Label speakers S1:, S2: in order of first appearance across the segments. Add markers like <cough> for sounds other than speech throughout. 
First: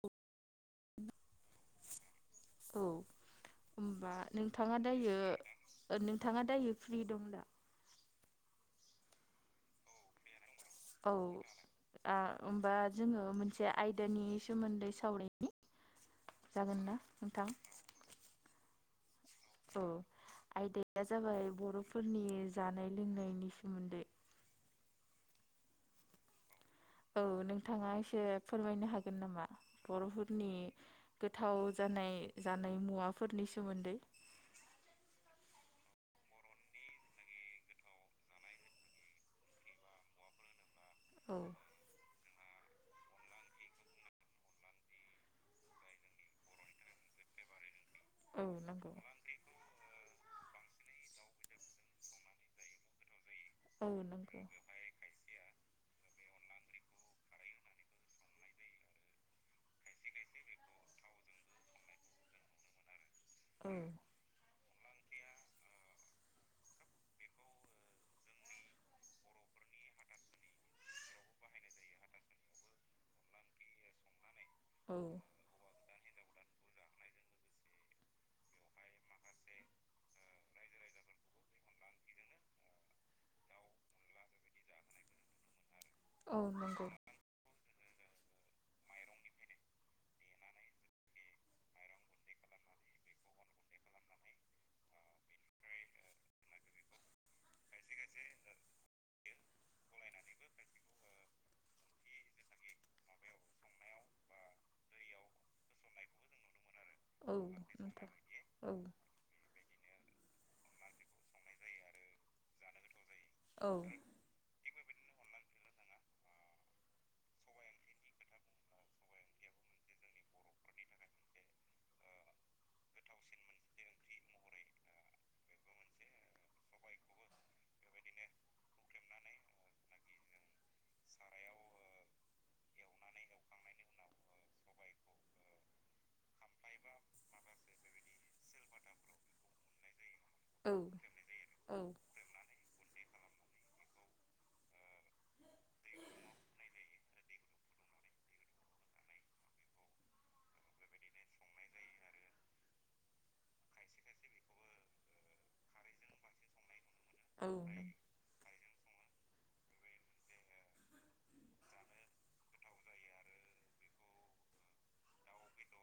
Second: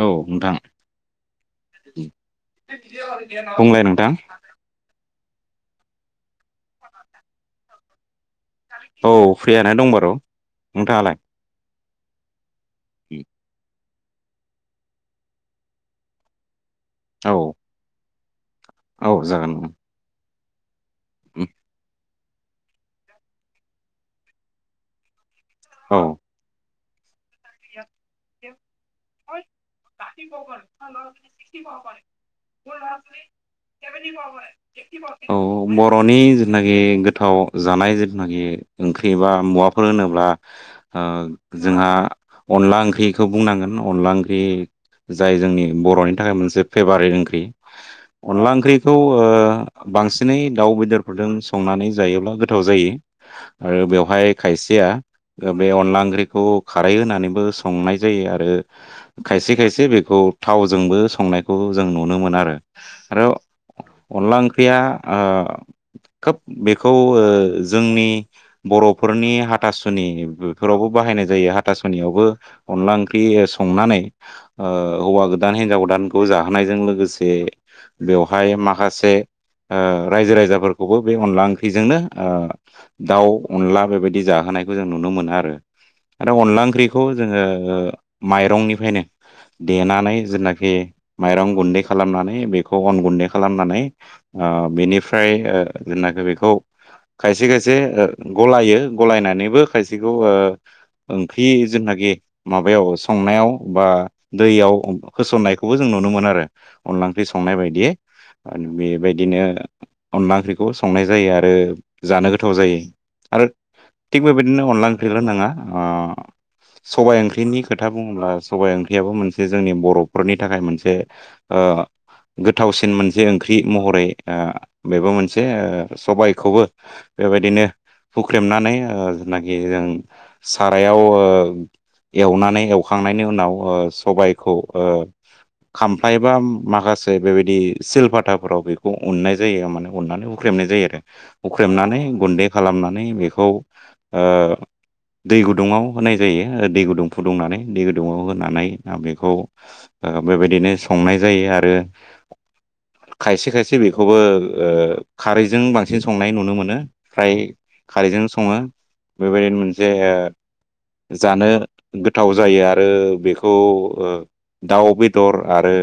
S1: औ नोंथां।
S2: औ
S1: बुंंलाय नोंथां।
S2: होमबा नोंथाङा दायो नोंथाङा दायो फ्रि दं दा?
S1: औ फ्रियानो दं बार'।
S2: औ
S1: नोंथाङालाय
S2: होनबा जोङो मोनसे आइदि दनि सोमोन्दै सावरायनि जागोन ना
S1: औ
S2: नोंथां?
S1: औ जागोन।
S2: औ आयदाया जाबाय बर' फोरनि जानाय लोंनायनि सोमोन्दै
S1: औ। ब
S2: नोथाङा एसे फोरमायनो हागोन नामा बर'फोरनि गोथाव जानाय जानाय मुवाफोरनि सोमोन्दै
S1: औ बर'नि जिथुनाखि गोथाव जानाय जिथुनाखि ओंख्रि बा मुवाफोर होनोब्ला ओ
S2: औ
S1: जोंहा अनला ओंख्रिखौ बुंनांगोन अनला ओंख्रि जाय जोंनि बर'नि थाखाय मोनसे फेभारेट ओंख्रि।
S2: औ
S1: अनला
S2: नंगौ
S1: ओंख्रिखौ बांसिन एनै दाउ बेदरफोरजों संनानै जायोब्ला गोथाव जायो।
S2: औ
S1: आरो बेवहाय
S2: नंगौ
S1: खायसेया बे अनला ओंख्रिखौ खार नानै सनाय जायो आरो खसे खायसे बेखौ थावजोंबो संनायखौ जों आं नुनो मोन आरो आरो
S2: औ
S1: अनला ओंख्रिया खोब बेखौ जोंनि बर'फोरनि हाथासुनिफोरावबो बाहायनाय जायो। आाथासनियावबो अनला ओंख्रि संनानै
S2: औ
S1: हौवा गोदान हिनजाव गोदान खौ जाहोनायजों लोगोसे बेवहाय माखासे ओ रायजो राजाफोरखौबो बे अनला ओंख्रिजोंनो दाउ अनला बेबायदि जाहोनो नायखौ जों नुनो मोनो आरो
S2: औ
S1: अनला
S2: नंगौ
S1: ओंख्रिखौ जोङो माइरंनिफ्रायनो देनानै जेनाखि माइरं गुन्दै खालामनानै बेखौ अन गुन्दै खालामनानै बेनिफ्राय जेनाखि बेखौ खायसे खायसे गलायो गलायनानैबो खायसेखौ ओ ओंख्रि जेनाखि माबायाव संनायाव बा दैयाव होसननायखौबो जों नुनो मोन आरो अनला ओंख्रि
S2: औ
S1: संनाय बायदियै
S2: नोंथां
S1: आरो
S2: औ
S1: बेबायदिनो अनला ओंख्रिखौ संनाय जायो आरो जानो गोथाव जायो आरो
S2: औ
S1: थिग बेबायदिनो अनला ओंख्रैल नङा सबाइ ओंख्रिनि खोथा बुङोब्ला सबाइ ओंख्रियाबो मोनसे जोंनि बर'फोरनि थाखाय मोनसे ओ गोथावसिन मोनसे ओंख्रि महरै बेबो मोनसे सबायखौबो बेबायदिनो हुख्रेमनानै जनाखि जों सारायाव एवनानै एवखांनायनि उनाव सबायखौ खामफ्लबा माखासे बेबायदि सिलपाथाफोराव बेखौ अननाय जायो माने अननानै उग हुख्रेमनाय जायो आरो
S2: औ औ
S1: हख्रेमनानै गुन्दै खालामनानै बेखौ ओ दै गुदुाव होनाय जायो दै गुदुं फुदुंनानै दै गुदुङाव होनानै बेखौ बेबायदिनो संनाय जायो आरो खायसे खायसे बेखौबो खारैजों बांसिन संनाय नुनो मोनो। फ्राय
S2: औ
S1: खारैजों सङो बेबायदिनो मोनसे जानो गोथाव जायो आरो बेखौ दाउ बेदर आरो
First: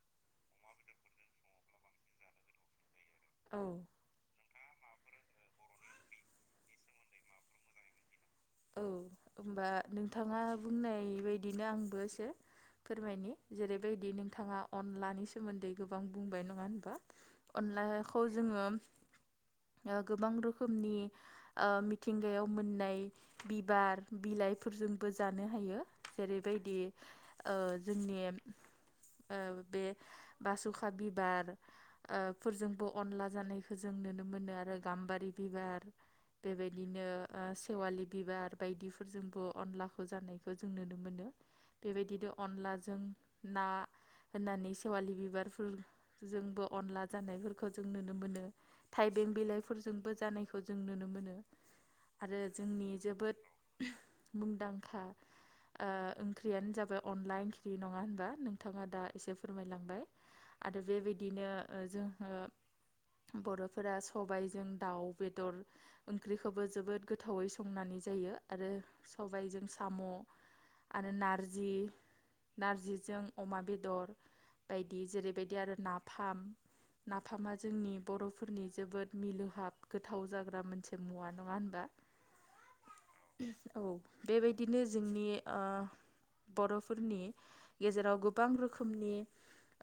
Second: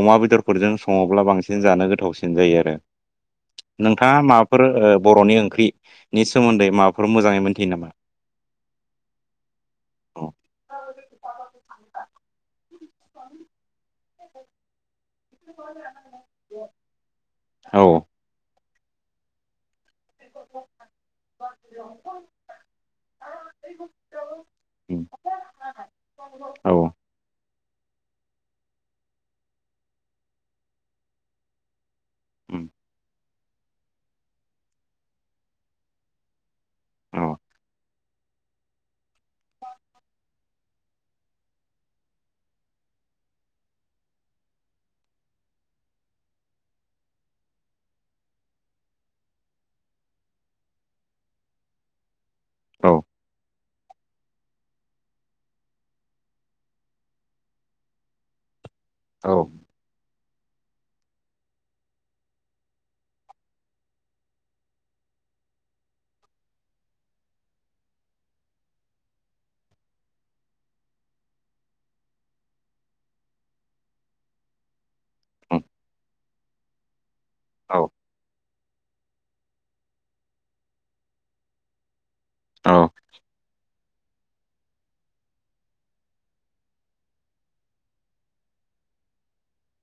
S1: अमा बेदरफोरजों सङोब्ला बांसिन जानो गोथावसिन जायो आरो
S2: औ
S1: नोंथाङा मा फोर बर'नि ओंख्रिनि सोमोन्दै माबाफोर मोजाङै मोनथियो नामा?
S2: औ होनबा
S1: औ
S2: नोंथाङा बुंनाय बायदिनो आंबो‌ एसे फोरमायनि जेरैबायदि नोंथाङा अनलानि सोमोन्दै गोबां बुंबाय नङा होनबा
S1: औ
S2: अनलाखौ जोङो गोबां रोखोमनि मिथिंगायाव मोननाय बिबार
S1: उम
S2: बिलाइफोरजोंबो जानो हायो
S1: औ
S2: जेरैबायदि ओ जोंनि बे बासुखा बिबार ओ
S1: उम
S2: फोरजोंबो अनला जानायखौ जों नुनो मोनो आरो गाम्बारि बिबार बेबायदिनो
S1: औ
S2: ओ सेवालि बिबार बायदिफोरजोंबो अनलाखौ जानायखौ जों नुनो मोनो बेबायदिनो अनलाजों ना होननानै सेवालि बिबारफोरजोंबो अनला जानायफोरखौ जों नुनो मोनो थाइबें बिलाइफोरजोंबो जानायखौ जों नुनो मोनो आरो जोंनि
S1: औ
S2: जोबोद मुंदांखा ओ ओंख्रियानो जाबाय अनला ओंख्रि नङा होनबा बिथाङा दा
S1: औ
S2: एसे फोरमायलांबाय आरो बेबायदिनो ओ जोंहा बर'फोरा सबायजों दाउ बेदर ओंख्रिखौबो जोबोद गोथावै सं संनानै जायो आरो सबायजों साम' आरो नारजि नारजिजों अमा बेदर बायदि जेरैबायदि आरो नाफाम नाफामा
S1: औ
S2: जोंनि बर' फोरनि जोबोद मिलोहाब गोथाव जाग्रा मोनसे मुवा नङा होनबा औ बेबायदिनो जोंनि ओ बर'फोरनि गेजेराव गोबां रोखोमनि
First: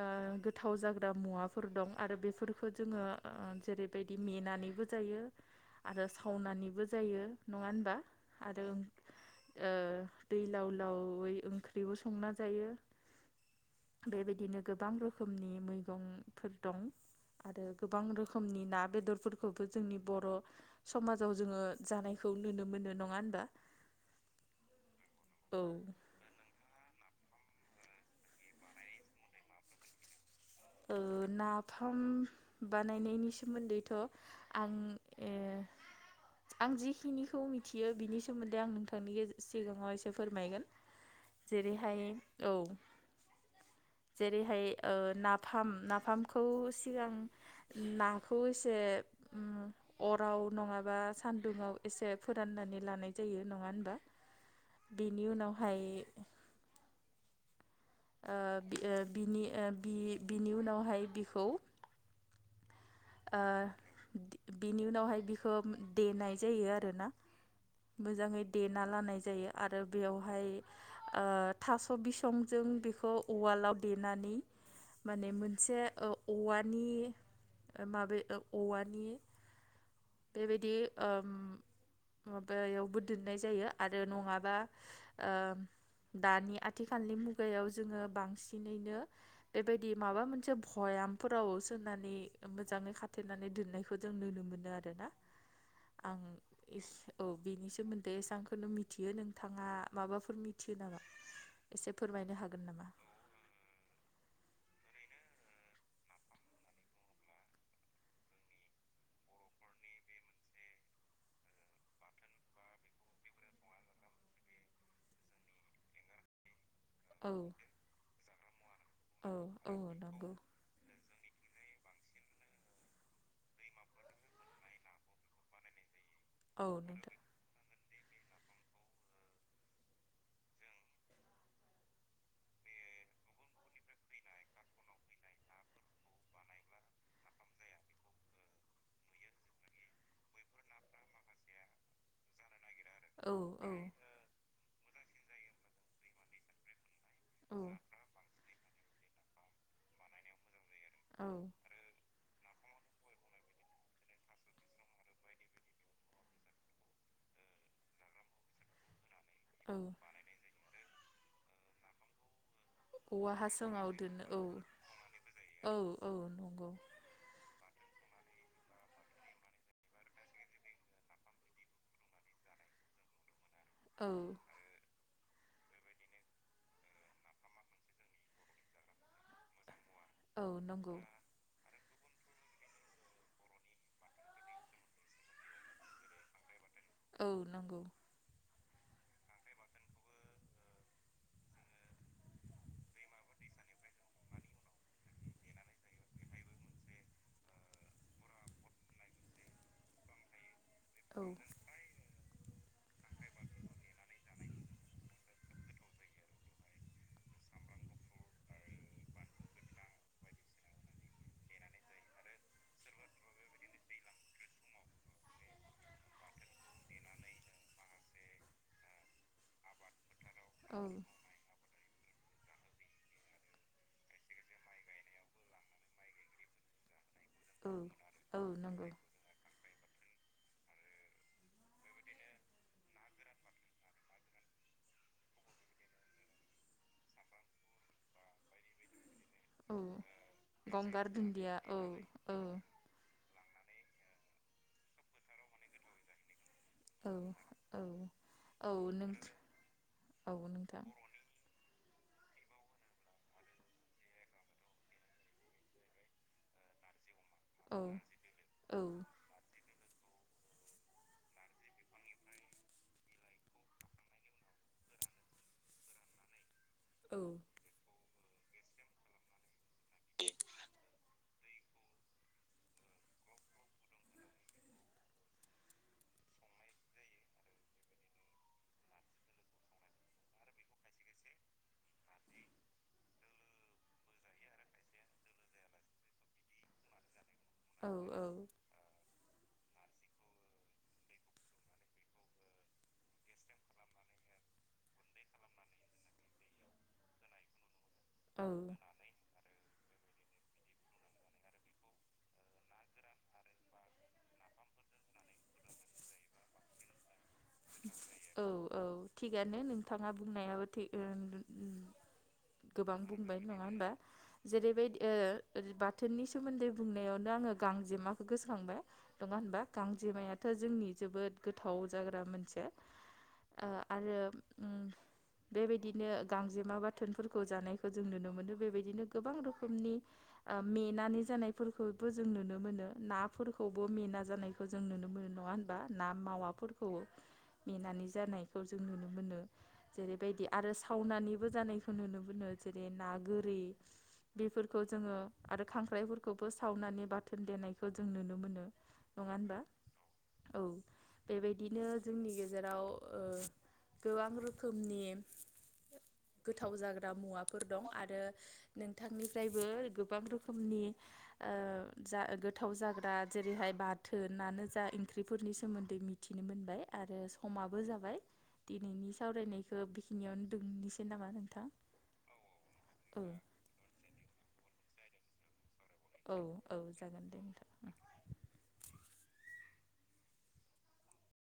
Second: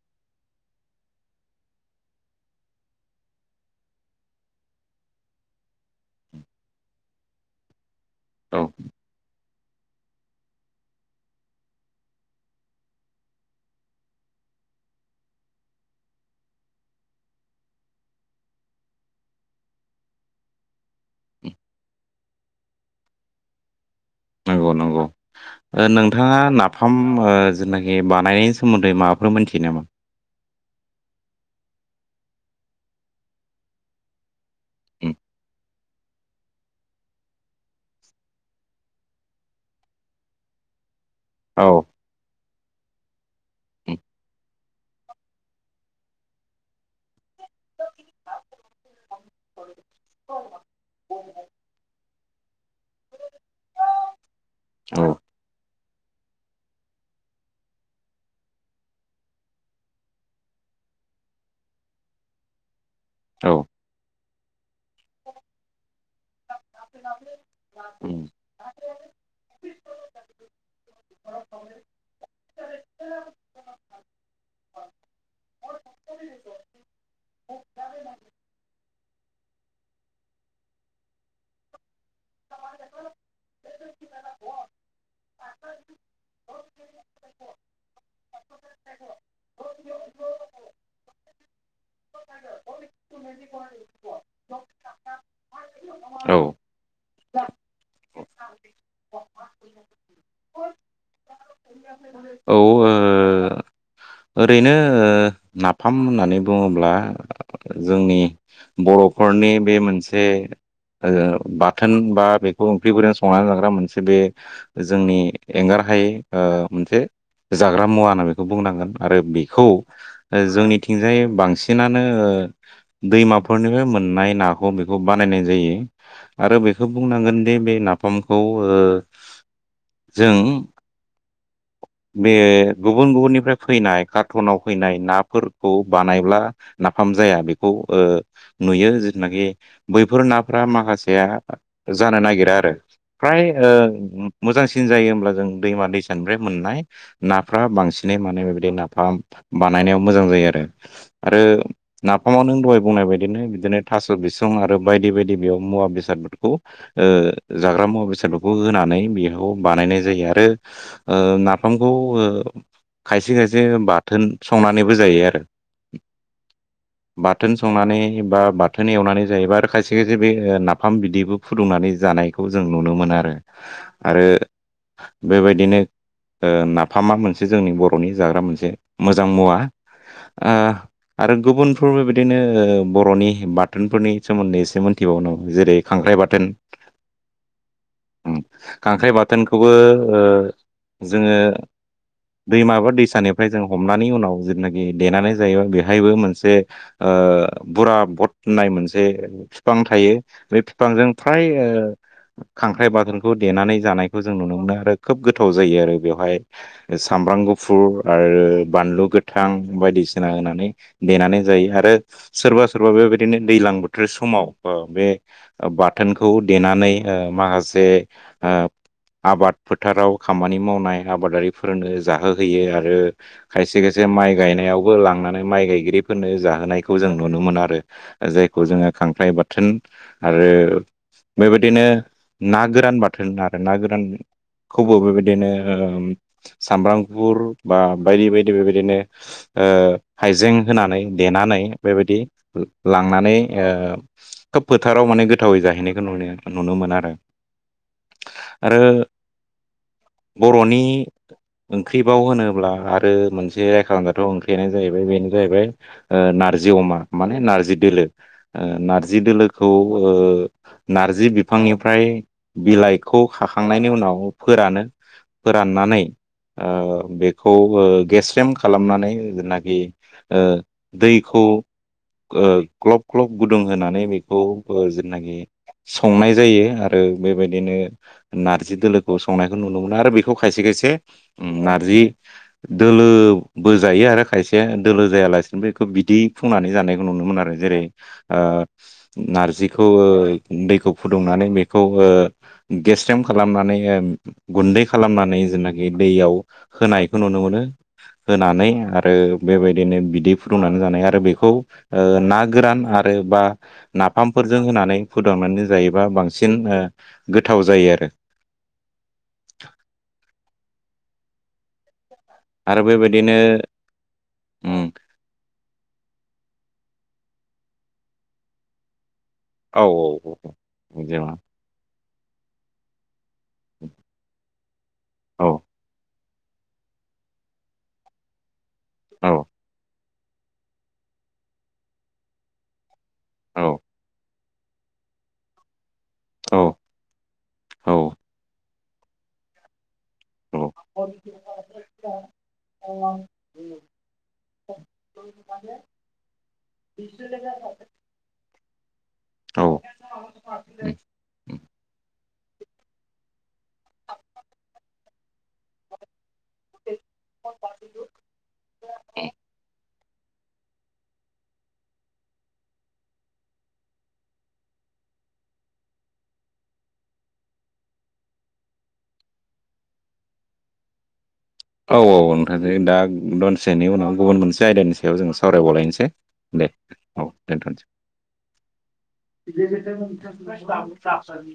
S2: ओ गोथाव जाग्रा मुवाफोर दं आरो बेफोरखौ जोङो जेरैबायदि मेनानै जोंङो आरो सावनानैबो जायो नंङा होमबा
S1: औ
S2: आरो ओ दै लाव लावै ओंख्रिबो संना जायो बेबायदिनो गोबां रोखोमनि मैगंफोर दं आरो गोबां रोखोमनि ना बेदरफोरखौबो जोंनि बर' समाजाव जोङो जानायखौ नुनो मोनो नङा होनबा
S1: नंगौ नंगौ
S2: औ
S1: नोंथाङा नाफाम ओ जेनाखि बानायनायनि सोमोन्दै माबाफोर मोनथियो नामा?
S2: नाफाम बानायनायनि सोमोन्दैथ' आं
S1: ए
S2: ओ आं जिखिनिखौ मिथियो बिनि सोमोन्दै आं नोंथांनि सिगाङाव एसे फोरमायगोन
S1: औ
S2: जेरैहाय औ
S1: उम
S2: जेरैहाय ओ ना नाफाम नाफामखौ सिगां नाखौ एसे अराव नङाबा सान्दुंङाव एसे फोराननानै लानाय जायो नङा होनबा
S1: औ
S2: बेनि उनावहाय ओ बिनि बिनि उनावहाय बिखौ ओ
S1: औ
S2: बिनि उनावहाय बिखौ देनाय जायो आरोना
S1: उम
S2: मोजाङै देना लानाय जायो आरो बेयावहाय ओ थास' बिसंजों बेखौ उवालाव देनानै माने मोनसे औवानि माबे औवानि बेबायदि माबायावबो दोननाय जायो आरो नङाबा। दानि आथिखालनि मुगायाव जोङो बांसिनैनो बेबायदि माबा मोनसे भया बथलफोराव सोनानै मोजाङै खाथेनानै दोननायखौ जों नुनो मोनो आरोना आं
S1: औ
S2: एसे औ बेनि सोमोन्दै एसेबांखौनो मिथियो नोंथाङा माबाफोर मिथियो नामा? एसे फोरमायनो हागोन नामा?
S1: ओ ओरैनो नाफाम होननानै बुङोब्ला जोंनि बर' न'खरनि बे मोनसे ओ बाथोन बा बेखौ ओंख्रिफोरजों संनानै जाग्रा मोनसे बे जोंनि एंगार गाहाय ओ मोनसे
S2: औ
S1: जाग्रा मुवा होनना बेखौ बुंनांगोन। आरो
S2: औ
S1: बेखौ
S2: औ नंगौ
S1: जोंनिथिंजायै बांसिनानो दैमाफोरनिफ्राय मोननाय नाखौ बेखौ बानायनाय जायो। आरो
S2: औ
S1: बेखौ
S2: नोंथां
S1: बुंनांगोन दि बे ना फामखौ जों बे गुबुन गुबुननिफ्राय फैनाय कार्टनाव फैनाय नाफोरखौ बानायब्ला नाफाम जाया बेखौ ओ नुयो जिथुनाखि बैफोर नाफोरा माखासेया जानो नागिरा आरो
S2: औ
S1: फ्राय
S2: औ
S1: ओ मोजांसिन जायो होमब्ला जों दैमा दैसानिफ्राय मोननाय
S2: औ
S1: नाफ्रा बांसिनै माने बेबायदि नाफाम बानायनायाव मोजां जायो आरो।
S2: औ
S1: आरो नाफामाव नों बुंनाय बायदिनो बिदिनो थास' बिसं आरो बायदि बायदि बेयाव मुवा बेसादफोरखौ ओ जाग्रा मुवा बेसादफोरखौ होनानै बियाव खौ
S2: औ
S1: बानायनाय जायो आरो ओ नाफामखौ
S2: औवा हासुं
S1: बिदिनो बाथोन संनानै बो जायो आरो
S2: औ औ नंगौ
S1: बाथोन संनानै बा बाथोन एवनानै जायोबा आरो खायसे खायसे बे नाफाम बिदैबो फुदुंनानै जानायखौ जों जों नुनो मोनो आरो।
S2: औ
S1: आरो बेबायदिनो ओ नाफामा मोनसे जोंनि बर'नि जाग्रा मोनसे मोजां मुवा।
S2: औ
S1: ओ
S2: नंगौ
S1: आरो गुबुन फोरबो बिदिनो बर'नि बाथोनफोरनि सोमोन्दै एसे मोनथिबावनांगौ जेरै खांख्राइ बाथोन
S2: औ नंगौ।
S1: उम खांख्राइ बाथोनखौबो जोङो दैमाबा दै सानिफ्राय जों हमनानै उनाव जिथुनाखि देनानै जायो बेहायबो मोनसे ओ बुरा भट होननाय मोनसे बिफां थायो बे बिफांजों
S2: औ
S1: फ्राय खांख्राइ बाथोनखौ देनानै जानायखौ जों नुनो मोनो आरो खोब गोथाव जायो आरो बेवहाय सामब्राम गुफुर आरो बानलु गोथां बायदिसिना होनानै देनानै जायो आरो सोरबा सोरबा बे बेबायदिनो दैज्लां बोथोर समाव बे बाथोनखौ देनानै माखासे ओ आबाद फोथाराव खामानि
S2: औ
S1: मावनाय आबादारिफोरनो जाहो होयो आरो आरो खायसे खायसे माइ गायनायावबो लांनानै माइ गायगिरिफोरनो जाहोनायखौ जों नुनो मोनो
S2: औ
S1: आरो
S2: औ
S1: जायखौ
S2: नंगौ
S1: जोङो खांख्राइ बाथोन आरो बेबायदिनो ना गोरान बाथोन आरो ना गोरान खौबो बेबायदिनो सामब्रामफुर बा बायदि बायदि बेबायदिनो ओ
S2: औ
S1: हाइजें होनानै
S2: गंगार दुन्दिया
S1: देनानै
S2: औ
S1: बेबायदि
S2: औ
S1: लांनानै ओ खोब फोथाराव माने गोथावै जाहैनायखौ नुनो नुनो मोनो आरो
S2: औ औ औ
S1: आरो
S2: नोंगौ औ
S1: बर'नि
S2: नोंथां।
S1: ओंख्रिबाव होनो होनोमब्ला आरो मोनसे खालामजाथाव बेनो जाहैबाय बेनो जाहैबाय ओ नारजि अमा। माने
S2: औ
S1: नारजि दोलो
S2: औ
S1: नारजि दोलोखौ ओ नारजि बिफांनिफ्राय बिलाइखौ खाखांनायनि उनाव फोरानो। फोराननानै। ओ
S2: औ
S1: बेखौ ओ गेस्रेम खालामनानै जेनाखि ओ दै। खौ ओ ग्लब ग्लब गुदुं होनानै बेखौ ओ जेनाखि संनाय जायो आरो बेबायदिनो नारजि दोलोखौ संनायखौ नुनो मोनो आरो बेखौ खायसे खायसे नारजि दोलो बो जायो आरो खायसेया दोलो जायालासिनोबो बेखौ बिदै फुंनानै जानायखौ नुनो मोन आरो। जैरै
S2: औ
S1: ओ नारजि खौ ओ दैखौ फुदुंनानै बेखौ ओ गेसरेम खालामनानै ओ गुन दै खालामनानै जेनाखि दैयाव होनाय। नुनो मोनो
S2: औ
S1: होनानै आरो बेबाय दिनो बिदै फुदुंनानै जानाय आरो बेखौ ओ ना गोरान आरो बा नाफामफोरजों नानै फुदुंनानै जायोबा बांसिन ओ गोथाव जायो आरो।
S2: औ औ थिगानो नोंथाङा बुंनायाबो थिग <unintelligible>
S1: आरो
S2: गोबां
S1: बेबायदिनो
S2: बुंबाय नङा होनबा जेरैबाय
S1: उम
S2: ओ ओरै बाथोननि सोमोन्दै बुंनायावनो आंङो गांजेमाखौ गोसखांबाय। नङा होनबा
S1: औ
S2: गांजेमायाथ'
S1: औ
S2: जोंनि
S1: औ जेनबा
S2: जोबोद गोथाव जाग्रा मोनसे। ओ आरो उम
S1: औ
S2: बेबायदिनो गांजेमा बाथोनफोरखौ जानायखौ जों नुनो मोनो बेबायदिनो
S1: औ
S2: गोबां रोखोमनि ओ मेनानै जानायफोरखौबो जों नुनो मोनो
S1: औ
S2: नाफोरखौबो मेना जानाय बो जों नुनो मोनो नंङा होनबा ना
S1: औ
S2: मावाफोरखौ मेनानै जानाय जों नुनो मोनो। जेरैबायदि
S1: औ
S2: आरो सावनानैबो जानायखौ नुनो मोनो जेरै ना गोरि। बेफोरखौ जोङो आरो खांख्राइफोरखौबो सावनानै बाथोन देनायखौ जों नुनो मोनो। नंङा होनबा
S1: औ
S2: औ बेबायदिनो जोंनि गे जेराव ओ गोबां रोखोमनि गोथाव जाग्रा मुवाफोर दं आरो नोंथांनिफ्रायबो गो गोबां रोखोमनि ओ जा गोथाव जाग्रा जेरैहाय बाथोनानो जा ओंख्रिफोरनि सोमोन्दै मिथिनो मोनबाय आरो खमाबो जाबाय दिनैनि सावरायनायखौ बेखिनियावनो दोंनोसै नामा नों
S1: औ औ नोंथां दा दनसेनि उनाव गुबुन मोनसे आयदानि सायाव जों सावरायबावलायनो
S2: औ औ जागोन दे नोंथां।
S1: <inaudible>